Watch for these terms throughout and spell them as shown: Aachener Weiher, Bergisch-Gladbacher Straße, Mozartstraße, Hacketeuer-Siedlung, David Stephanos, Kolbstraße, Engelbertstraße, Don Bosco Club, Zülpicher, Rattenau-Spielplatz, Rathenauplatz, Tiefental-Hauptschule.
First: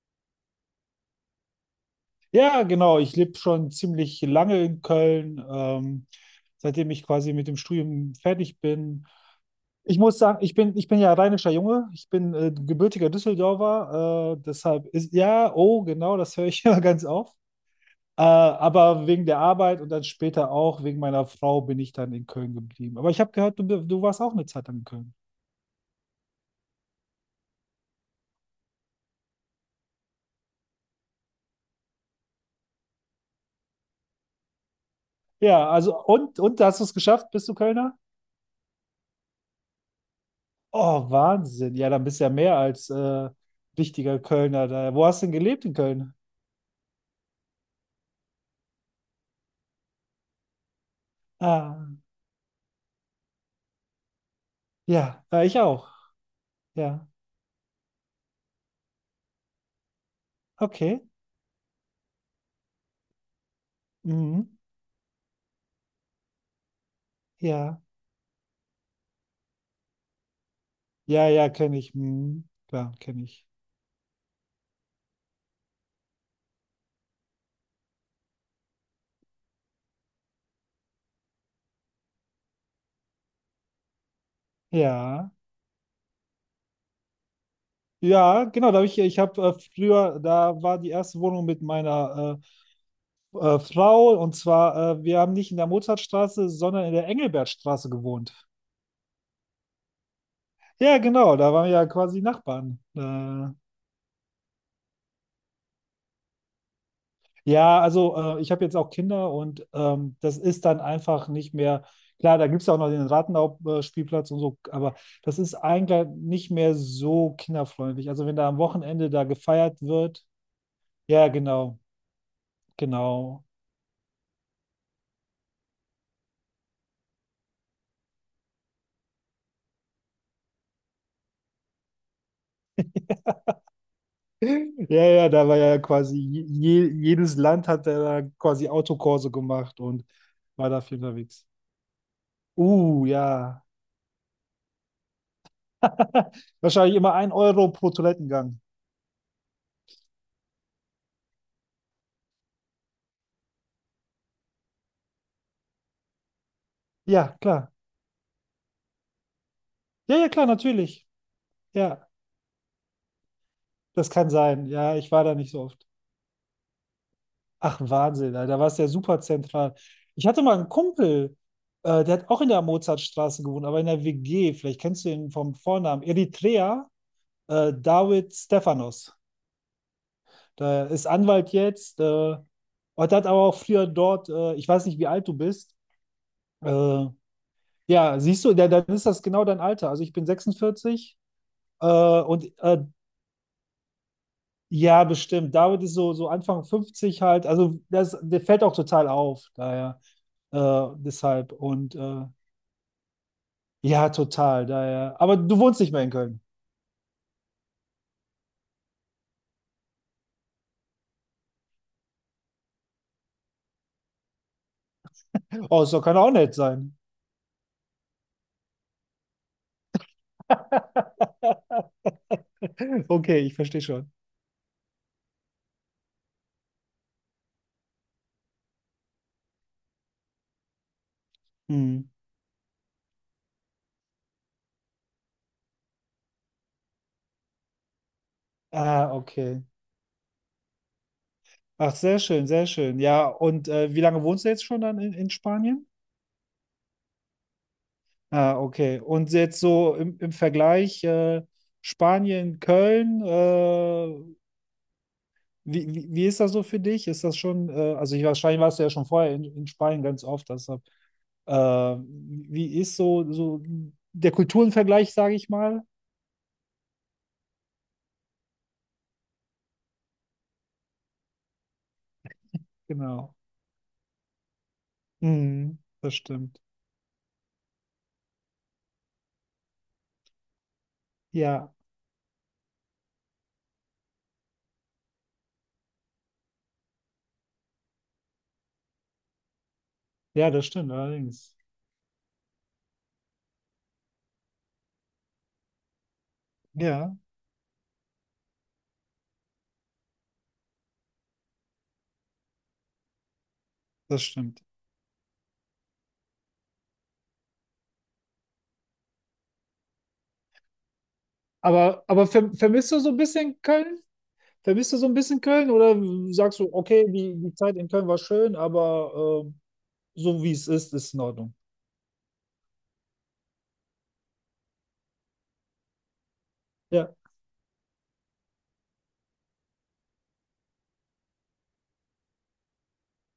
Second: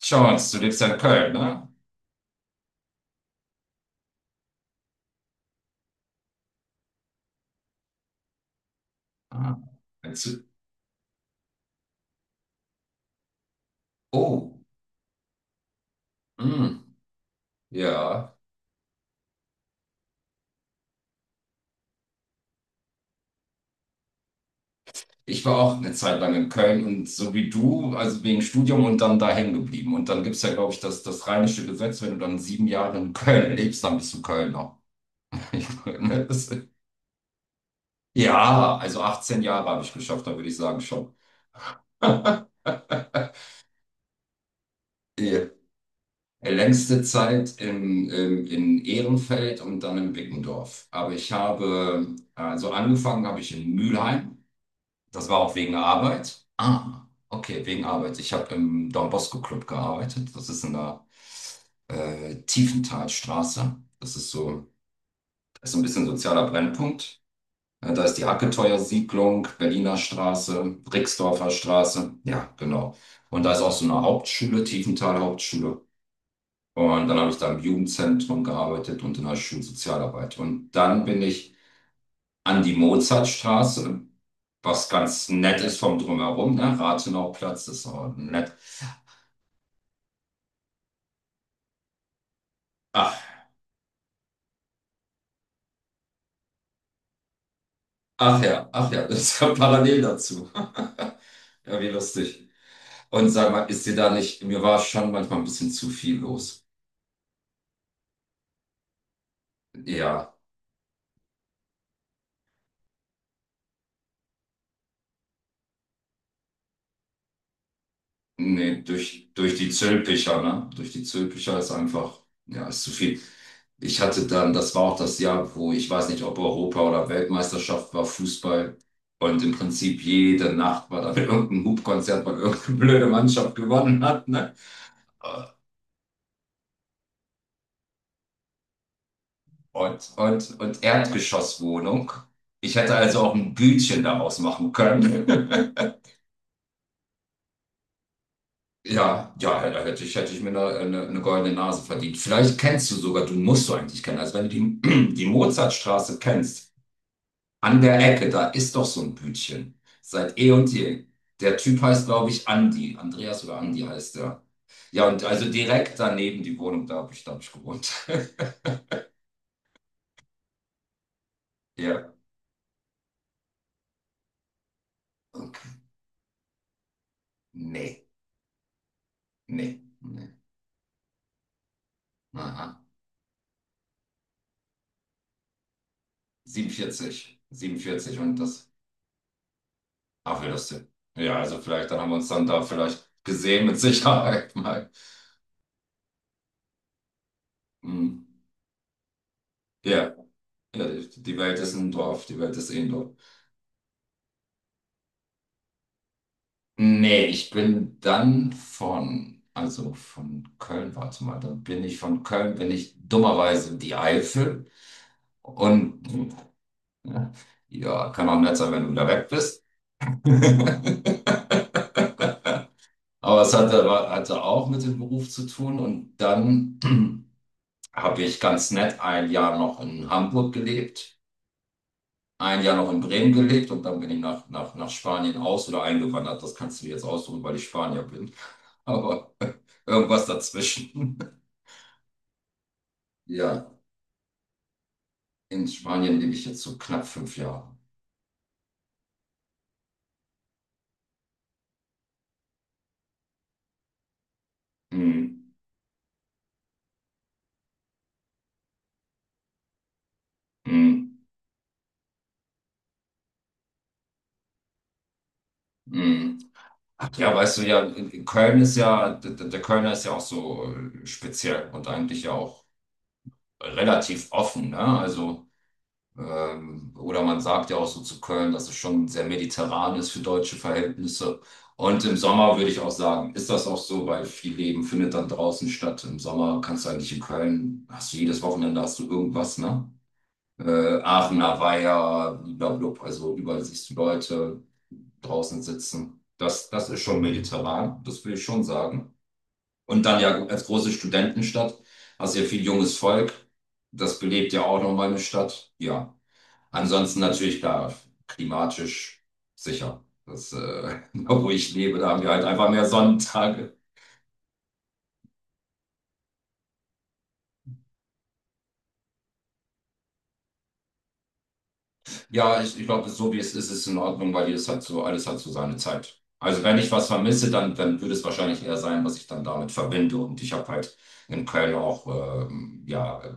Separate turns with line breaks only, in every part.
Jones, du lebst ja in Köln, ne?
Ja, genau. Ich lebe schon ziemlich lange in Köln, seitdem ich quasi mit dem Studium fertig bin.
Ah,
Ich
ein
muss sagen,
Zu-
ich bin ja rheinischer Junge. Ich bin gebürtiger Düsseldorfer.
oh,
Deshalb ist, ja, oh, genau, das höre ich
mm,
immer ganz oft.
ja.
Aber wegen der Arbeit und dann später auch wegen meiner Frau bin ich dann in Köln geblieben. Aber ich habe gehört, du warst auch eine Zeit lang in Köln.
Ich war auch eine Zeit lang in Köln und so wie du, also wegen Studium und dann da hängen geblieben. Und dann gibt es ja, glaube ich, das rheinische Gesetz: Wenn du dann 7 Jahre in Köln lebst, dann bist du Kölner. Ich
Ja, also,
meine, das-
und hast du es geschafft? Bist du Kölner?
Ja, also 18 Jahre habe ich geschafft, da würde ich sagen
Oh,
schon.
Wahnsinn. Ja, dann bist du ja mehr als wichtiger Kölner da. Wo hast du denn
Die
gelebt in Köln?
längste Zeit in Ehrenfeld und dann in Bickendorf. Aber ich
Ah,
habe, also angefangen habe ich in Mülheim.
ja,
Das war auch
ich
wegen
auch.
Arbeit. Ah,
Ja,
okay, wegen Arbeit. Ich habe im Don Bosco Club gearbeitet. Das ist in
okay.
der Tiefenthalstraße.
Mhm.
Das ist so ein bisschen sozialer Brennpunkt.
Ja,
Da ist die Hacketeuer-Siedlung, Berliner Straße,
ja, ja,
Rixdorfer
kenne ich.
Straße.
Mhm.
Ja,
Klar,
genau.
kenne
Und
ich.
da ist auch so eine Hauptschule, Tiefental-Hauptschule. Und dann habe ich da im Jugendzentrum gearbeitet und in der Schulsozialarbeit. Und dann bin ich an die Mozartstraße, was ganz
Ja,
nett ist vom Drumherum, ne? Rathenauplatz ist auch
ja,
nett.
genau. Da hab ich, ich habe früher, da war die erste Wohnung mit meiner
Ach,
Frau, und zwar, wir haben nicht in der Mozartstraße, sondern in der Engelbertstraße gewohnt.
ach ja, das ist ja parallel dazu.
Ja, genau. Da waren wir
Ja,
ja
wie
quasi
lustig.
Nachbarn.
Und sag mal, ist dir da nicht, mir war schon manchmal ein bisschen zu viel los.
Ja, also ich habe jetzt auch Kinder, und
Ja.
das ist dann einfach nicht mehr, klar, da gibt es ja auch noch den Rattenau-Spielplatz und so, aber das ist eigentlich nicht mehr so kinderfreundlich. Also wenn da am
Nee,
Wochenende da
durch die
gefeiert wird,
Zülpicher, ne? Durch die
ja,
Zülpicher ist
genau,
einfach, ja, ist zu viel.
genau.
Ich hatte dann, das war auch das Jahr, wo ich weiß nicht, ob Europa oder Weltmeisterschaft war, Fußball. Und im Prinzip jede Nacht war dann irgendein Hupkonzert, weil irgendeine blöde Mannschaft gewonnen hat, ne?
Ja, ja, da war ja quasi jedes Land hat da quasi Autokurse gemacht und
Und, und,
war da
und
viel unterwegs.
Erdgeschosswohnung. Ich hätte also auch ein
Ja.
Bütchen daraus machen können.
Wahrscheinlich immer ein Euro pro Toilettengang.
Ja, ja, ja, da hätte ich mir eine goldene Nase verdient. Vielleicht kennst du sogar, du musst du eigentlich kennen. Also wenn du die, die Mozartstraße kennst,
Ja, klar.
an der Ecke, da ist doch so ein Bütchen.
Ja, ja,
Seit
klar,
eh und je.
natürlich.
Der Typ
Ja.
heißt, glaube ich, Andi. Andreas oder Andi
Das
heißt
kann
er.
sein. Ja,
Ja,
ich
und
war da
also
nicht so oft.
direkt daneben die Wohnung, da hab ich
Ach,
gewohnt.
Wahnsinn, Alter, da war es ja super zentral. Ich hatte mal einen Kumpel,
Ja,
der hat auch in der Mozartstraße gewohnt, aber in der WG. Vielleicht kennst du ihn vom
okay.
Vornamen. Eritrea,
Nee,
David Stephanos.
nee, nee.
Der ist Anwalt jetzt.
Aha.
Und hat aber auch früher dort, ich weiß nicht, wie alt du bist. Äh,
47, 47
ja,
und
siehst du,
das.
der, dann ist das genau dein Alter. Also ich bin
Ach, wie lustig.
46
Ja, also
äh,
vielleicht, dann haben wir uns dann
und
da
äh,
vielleicht gesehen mit Sicherheit mal.
Ja, bestimmt. David ist so, so Anfang 50 halt. Also das,
Hm.
der fällt auch total auf, daher.
Ja, ja, die
Deshalb.
Welt ist ein
Und
Dorf, die Welt ist eh ein Dorf.
ja, total, daher. Aber du wohnst nicht mehr in Köln.
Nee, ich bin dann von, also von Köln, warte mal, dann bin ich von Köln, bin ich dummerweise in die Eifel
Oh, so
und
kann er auch
hm,
nett sein.
ja, kann auch nett sein, wenn du wieder weg bist.
Okay,
Aber es
ich verstehe
hatte,
schon.
hatte auch mit dem Beruf zu tun und dann habe ich ganz nett ein Jahr noch in Hamburg gelebt.
Hm.
Ein Jahr noch in Bremen gelebt und dann bin ich nach Spanien aus oder eingewandert. Das kannst du dir jetzt aussuchen, weil ich Spanier bin.
Ah,
Aber
okay.
irgendwas dazwischen.
Ach, sehr schön, sehr schön. Ja,
Ja,
und wie lange wohnst du jetzt schon dann in
in
Spanien?
Spanien lebe ich jetzt so knapp 5 Jahre.
Ah, okay. Und jetzt so im Vergleich Spanien, Köln,
Hm,
Wie ist das so für dich? Ist das schon, also ich, wahrscheinlich warst du ja schon vorher in Spanien ganz oft, deshalb,
hm,
äh, wie ist so, so der Kulturenvergleich, sage ich mal?
hm. Ach ja, weißt du, ja, in Köln ist ja, der Kölner ist ja auch so speziell und eigentlich ja auch
Genau.
relativ offen, ne? Also.
Mhm, das stimmt.
Oder man sagt ja auch so zu Köln, dass es schon sehr mediterran ist für deutsche Verhältnisse.
Ja,
Und im Sommer würde ich auch sagen, ist das auch so, weil viel Leben findet dann draußen statt. Im Sommer kannst du eigentlich in Köln, hast du jedes Wochenende hast du irgendwas, ne?
ja, das stimmt allerdings.
Aachener Weiher, blablabla, also überall siehst du Leute draußen sitzen. Das ist
Ja,
schon mediterran, das will ich schon sagen. Und dann ja als große Studentenstadt hast du ja viel junges Volk. Das
das
belebt ja
stimmt.
auch noch meine Stadt. Ja. Ansonsten natürlich klar, klimatisch sicher. Das, da wo ich lebe,
Aber,
da haben
aber
wir halt
ver,
einfach mehr
vermisst du so ein bisschen
Sonnentage.
Köln? Vermisst du so ein bisschen Köln, oder sagst du, okay, die Zeit in Köln war schön, aber so wie es ist, ist es in Ordnung?
Ja, ich glaube, so wie es ist, ist es in Ordnung, weil jedes hat so, alles hat so seine Zeit. Also wenn ich was
Ja,
vermisse, dann würde es wahrscheinlich eher sein, was ich dann damit verbinde. Und ich habe halt in Köln auch ja,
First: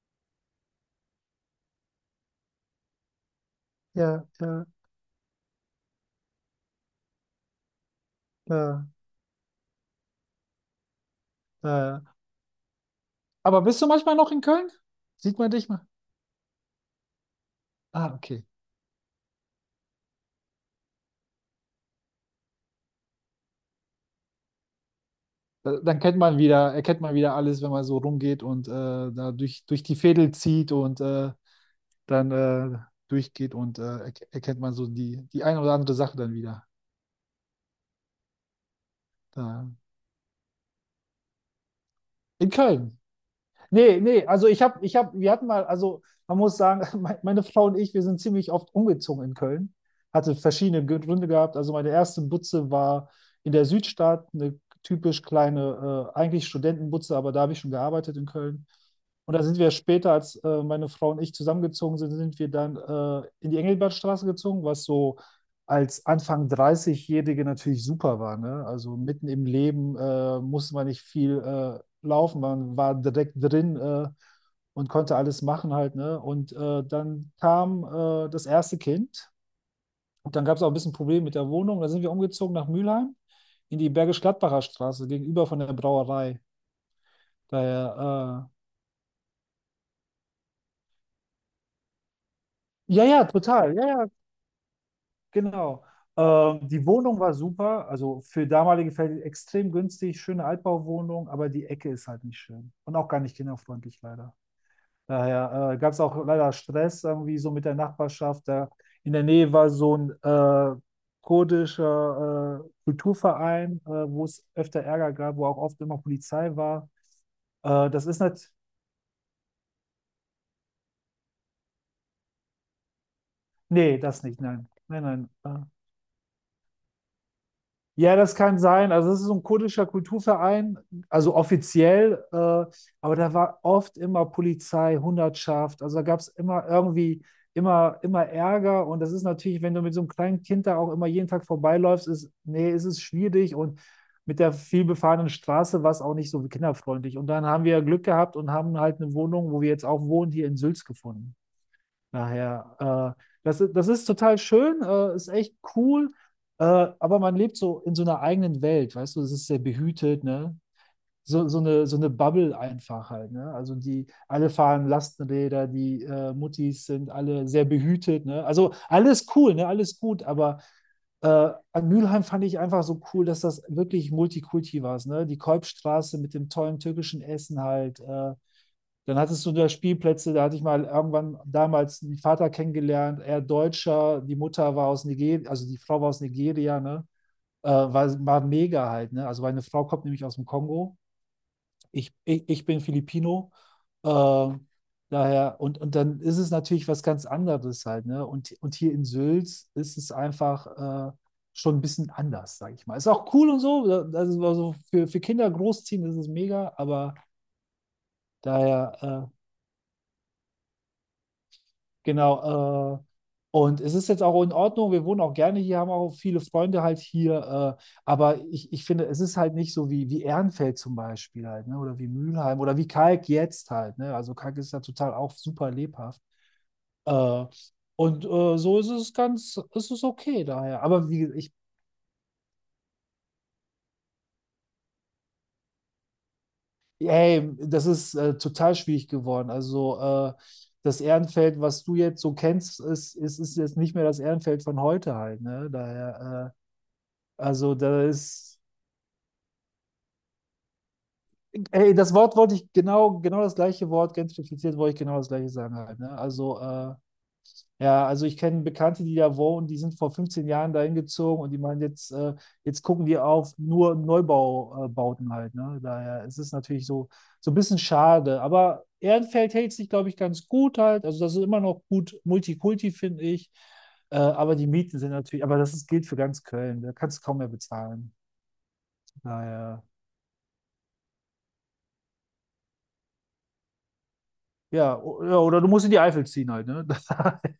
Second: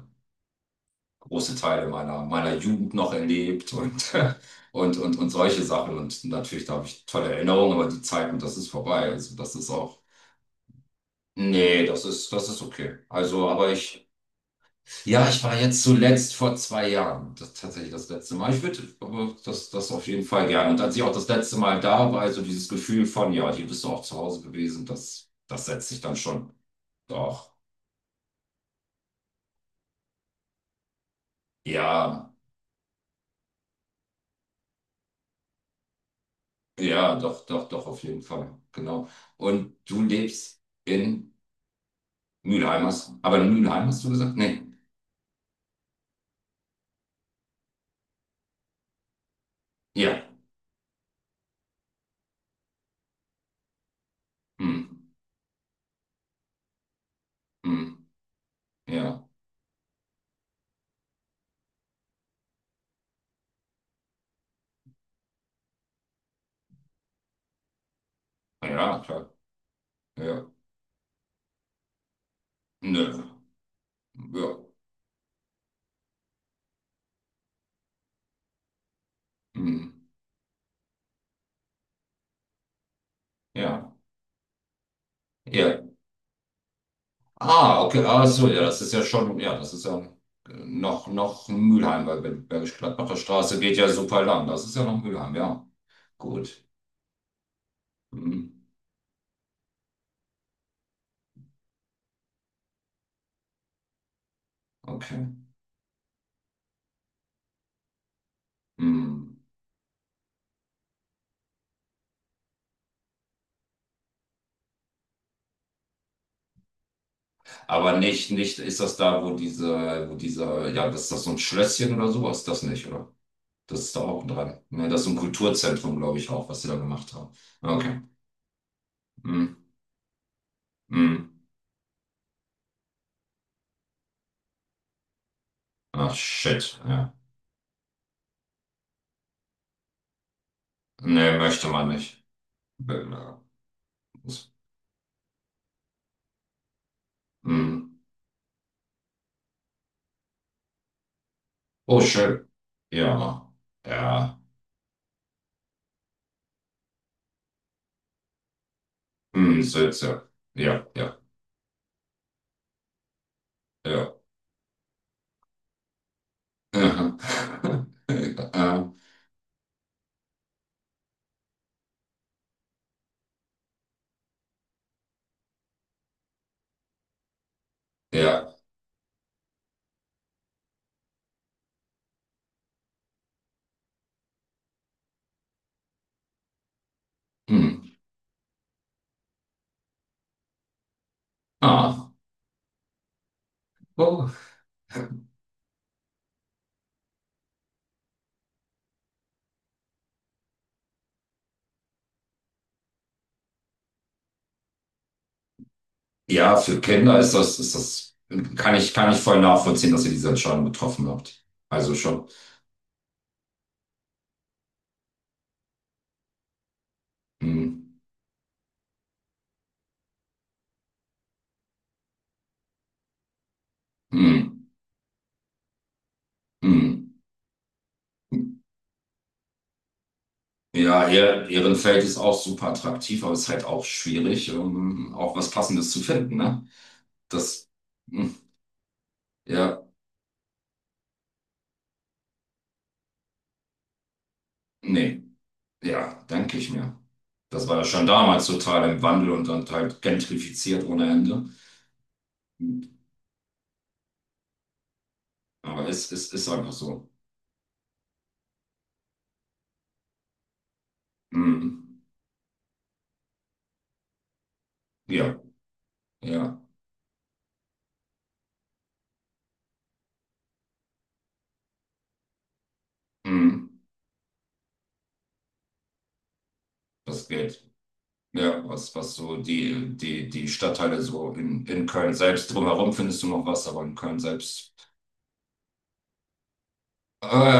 große Teile meiner Jugend noch erlebt
ja, ja,
und solche Sachen. Und natürlich, da habe ich tolle Erinnerungen, aber die Zeiten, das ist
ja,
vorbei. Also das ist auch. Nee, das
ja.
ist, das ist okay. Also,
Aber
aber
bist du
ich,
manchmal noch in Köln?
ja,
Sieht
ich
man
war
dich
jetzt
mal?
zuletzt vor 2 Jahren, das, tatsächlich das
Ah,
letzte
okay.
Mal. Ich würde aber das auf jeden Fall gerne. Und als ich auch das letzte Mal da war, also dieses Gefühl von, ja, hier bist du auch zu Hause gewesen, das
Da-
setzt
Dann
sich dann
kennt man
schon.
wieder, erkennt man wieder
Doch,
alles, wenn man so rumgeht und da durch die Veedel zieht und
ja,
dann durchgeht und erkennt man so die, die eine oder andere Sache dann wieder.
ja, doch, doch, doch, auf jeden Fall. Genau.
Da.
Und du lebst in
In
Mülheim,
Köln.
hast, aber in Mülheim
Nee,
hast du
nee,
gesagt?
also
Nee.
wir hatten mal, also man muss sagen, meine Frau und ich, wir sind ziemlich oft umgezogen in Köln.
Ja.
Hatte verschiedene Gründe gehabt. Also meine erste Butze war in der Südstadt, eine
Hm,
typisch kleine, eigentlich Studentenbutze, aber da habe ich schon
hm,
gearbeitet in Köln.
ja.
Und da sind wir später, als meine Frau und ich zusammengezogen sind, sind wir dann in die Engelbertstraße gezogen, was so als Anfang 30-Jährige natürlich super war. Ne? Also
Ja, klar.
mitten im Leben
Ja.
musste man nicht viel laufen, man war
Nö.
direkt drin
Ja.
und konnte alles machen halt, ne? Und dann kam das erste Kind,
Hm.
und dann gab es auch ein bisschen Probleme mit der Wohnung. Da sind wir umgezogen nach Mülheim in die
Ja,
Bergisch-Gladbacher Straße gegenüber von der
ja.
Brauerei.
Ah, okay, ah, so,
Daher,
ja, das ist ja schon, ja, das ist ja noch Mülheim, weil
ja,
Bergisch-Gladbacher
ja,
Straße
total,
geht ja
ja, ja,
super lang. Das ist ja noch Mülheim, ja.
genau.
Gut.
Die Wohnung war super, also
Hm,
für damalige Fälle extrem günstig, schöne Altbauwohnung, aber die Ecke ist halt nicht schön und auch gar nicht kinderfreundlich leider.
okay.
Daher gab es auch leider Stress irgendwie so mit der Nachbarschaft. Da in der
Hm.
Nähe war so ein kurdischer Kulturverein, wo es öfter Ärger gab, wo auch oft immer Polizei war.
Aber
Das ist
nicht,
nicht,
nicht, ist das da, wo diese, wo dieser, ja, das ist das so ein Schlösschen oder sowas? Das nicht, oder? Das ist
nee,
da
das
auch
nicht,
dran.
nein,
Ne, das
nein,
ist so ein
nein.
Kulturzentrum, glaube ich, auch, was sie da gemacht haben. Okay.
Ja, das kann sein. Also es ist so ein
Hm,
kurdischer Kulturverein,
hm.
also offiziell, aber da war oft immer Polizei, Hundertschaft. Also da
Ach,
gab es immer
shit, ja.
irgendwie, immer, immer Ärger. Und das ist natürlich, wenn du mit so einem kleinen Kind da auch immer jeden
Nee,
Tag
möchte man
vorbeiläufst,
nicht.
ist, nee, ist es
Be-
schwierig. Und mit der vielbefahrenen Straße war es auch nicht so kinderfreundlich. Und dann haben wir
Hm.
Glück gehabt und haben halt eine Wohnung, wo wir jetzt auch wohnen, hier in Sülz gefunden.
Oh, schön.
Daher,
Ja,
das, das ist total
ja.
schön, ist echt cool, äh, aber man lebt so in so einer eigenen Welt, weißt du, es ist sehr
Hm,
behütet,
Sitze.
ne?
Ja, ja,
So, so eine Bubble einfach halt, ne? Also die,
ja.
alle fahren Lastenräder, die Muttis
Aha.
sind alle sehr behütet, ne? Also
Ja,
alles cool, ne? Alles gut, aber äh, an Mülheim fand ich einfach so cool, dass das wirklich Multikulti war, ne? Die Kolbstraße mit dem tollen türkischen Essen halt,
ja.
dann hattest du da Spielplätze, da hatte ich mal irgendwann damals einen Vater kennengelernt, er Deutscher, die Mutter war aus Nigeria, also die Frau war aus Nigeria, ne?
Hm.
War, war mega halt, ne? Also meine Frau kommt nämlich aus dem Kongo,
Ah.
ich bin Filipino, äh,
Oh.
daher, und dann ist es natürlich was ganz anderes halt, ne? Und hier in Sülz ist es einfach schon ein bisschen anders, sage ich mal. Ist auch cool und so, das ist also für Kinder großziehen, das ist
Ja,
mega,
für
aber
Kinder ist das, kann ich,
daher
kann ich voll nachvollziehen, dass ihr diese Entscheidung getroffen habt. Also schon.
Genau, und es ist jetzt auch in Ordnung, wir wohnen auch gerne hier, haben auch viele Freunde halt
Hm.
hier, aber ich finde, es ist halt nicht so wie, wie Ehrenfeld zum Beispiel halt, ne? Oder wie Mülheim oder wie Kalk jetzt halt, ne? Also Kalk
Hm.
ist ja total auch super lebhaft.
Hm.
Äh, und so ist es ganz, ist es okay daher.
Ja,
Aber wie gesagt,
ihr,
ich,
ihren Feld ist auch super attraktiv, aber es ist halt auch schwierig, um auch was Passendes zu finden, ne?
hey,
Das,
das ist
hm.
total schwierig geworden.
Ja,
Also das Ehrenfeld, was du jetzt so kennst, ist jetzt nicht mehr das Ehrenfeld von heute
nee.
halt, ne?
Ja,
Daher.
denke ich mir. Das
Also
war ja
da
schon damals
ist,
total im Wandel und dann halt gentrifiziert ohne Ende.
ey, das Wort wollte ich genau, genau das gleiche Wort, gentrifiziert wollte ich genau das gleiche sagen
Aber
halt,
es,
ne?
es ist
Also,
einfach so.
ja, also ich kenne Bekannte, die da wohnen, die sind vor 15 Jahren dahin gezogen und die
Mhm.
meinen jetzt, jetzt gucken die auf nur Neubaubauten
Ja,
halt, ne? Daher ist es
ja.
natürlich so, so ein bisschen schade, aber Ehrenfeld hält sich, glaube ich, ganz gut halt, also das ist immer noch gut Multikulti, finde ich,
Mhm.
aber die Mieten sind natürlich, aber das ist, gilt für ganz Köln, da kannst du
Das
kaum mehr
geht.
bezahlen,
Ja, was so
daher...
die, die Stadtteile so in Köln selbst drumherum findest du noch was, aber in Köln selbst.
Ja, o- ja, oder du musst in die Eifel ziehen halt, ne? Das,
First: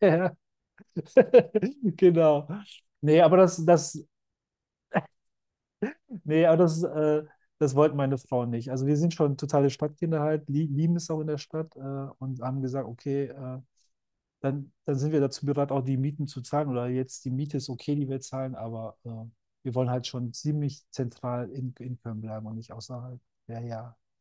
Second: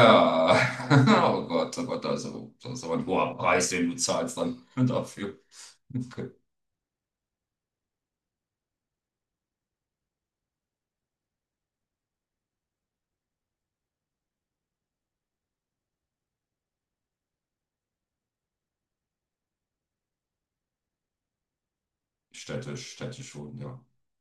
ja,
ja. Oh Gott, aber da ist,
genau.
aber, da ist aber ein
Nee,
hoher
aber das,
Preis, den du
das,
zahlst dann dafür.
nee, aber das, das wollten meine Frauen nicht. Also wir sind schon totale Stadtkinder halt, lieben es auch in der Stadt und haben gesagt, okay, dann sind wir dazu bereit, auch die Mieten zu zahlen. Oder jetzt die Miete ist okay, die wir zahlen, aber wir wollen halt schon ziemlich zentral in Köln bleiben und nicht
Städtisch,
außerhalb.
städtisch wohnen,
Ja,
ja.
ja.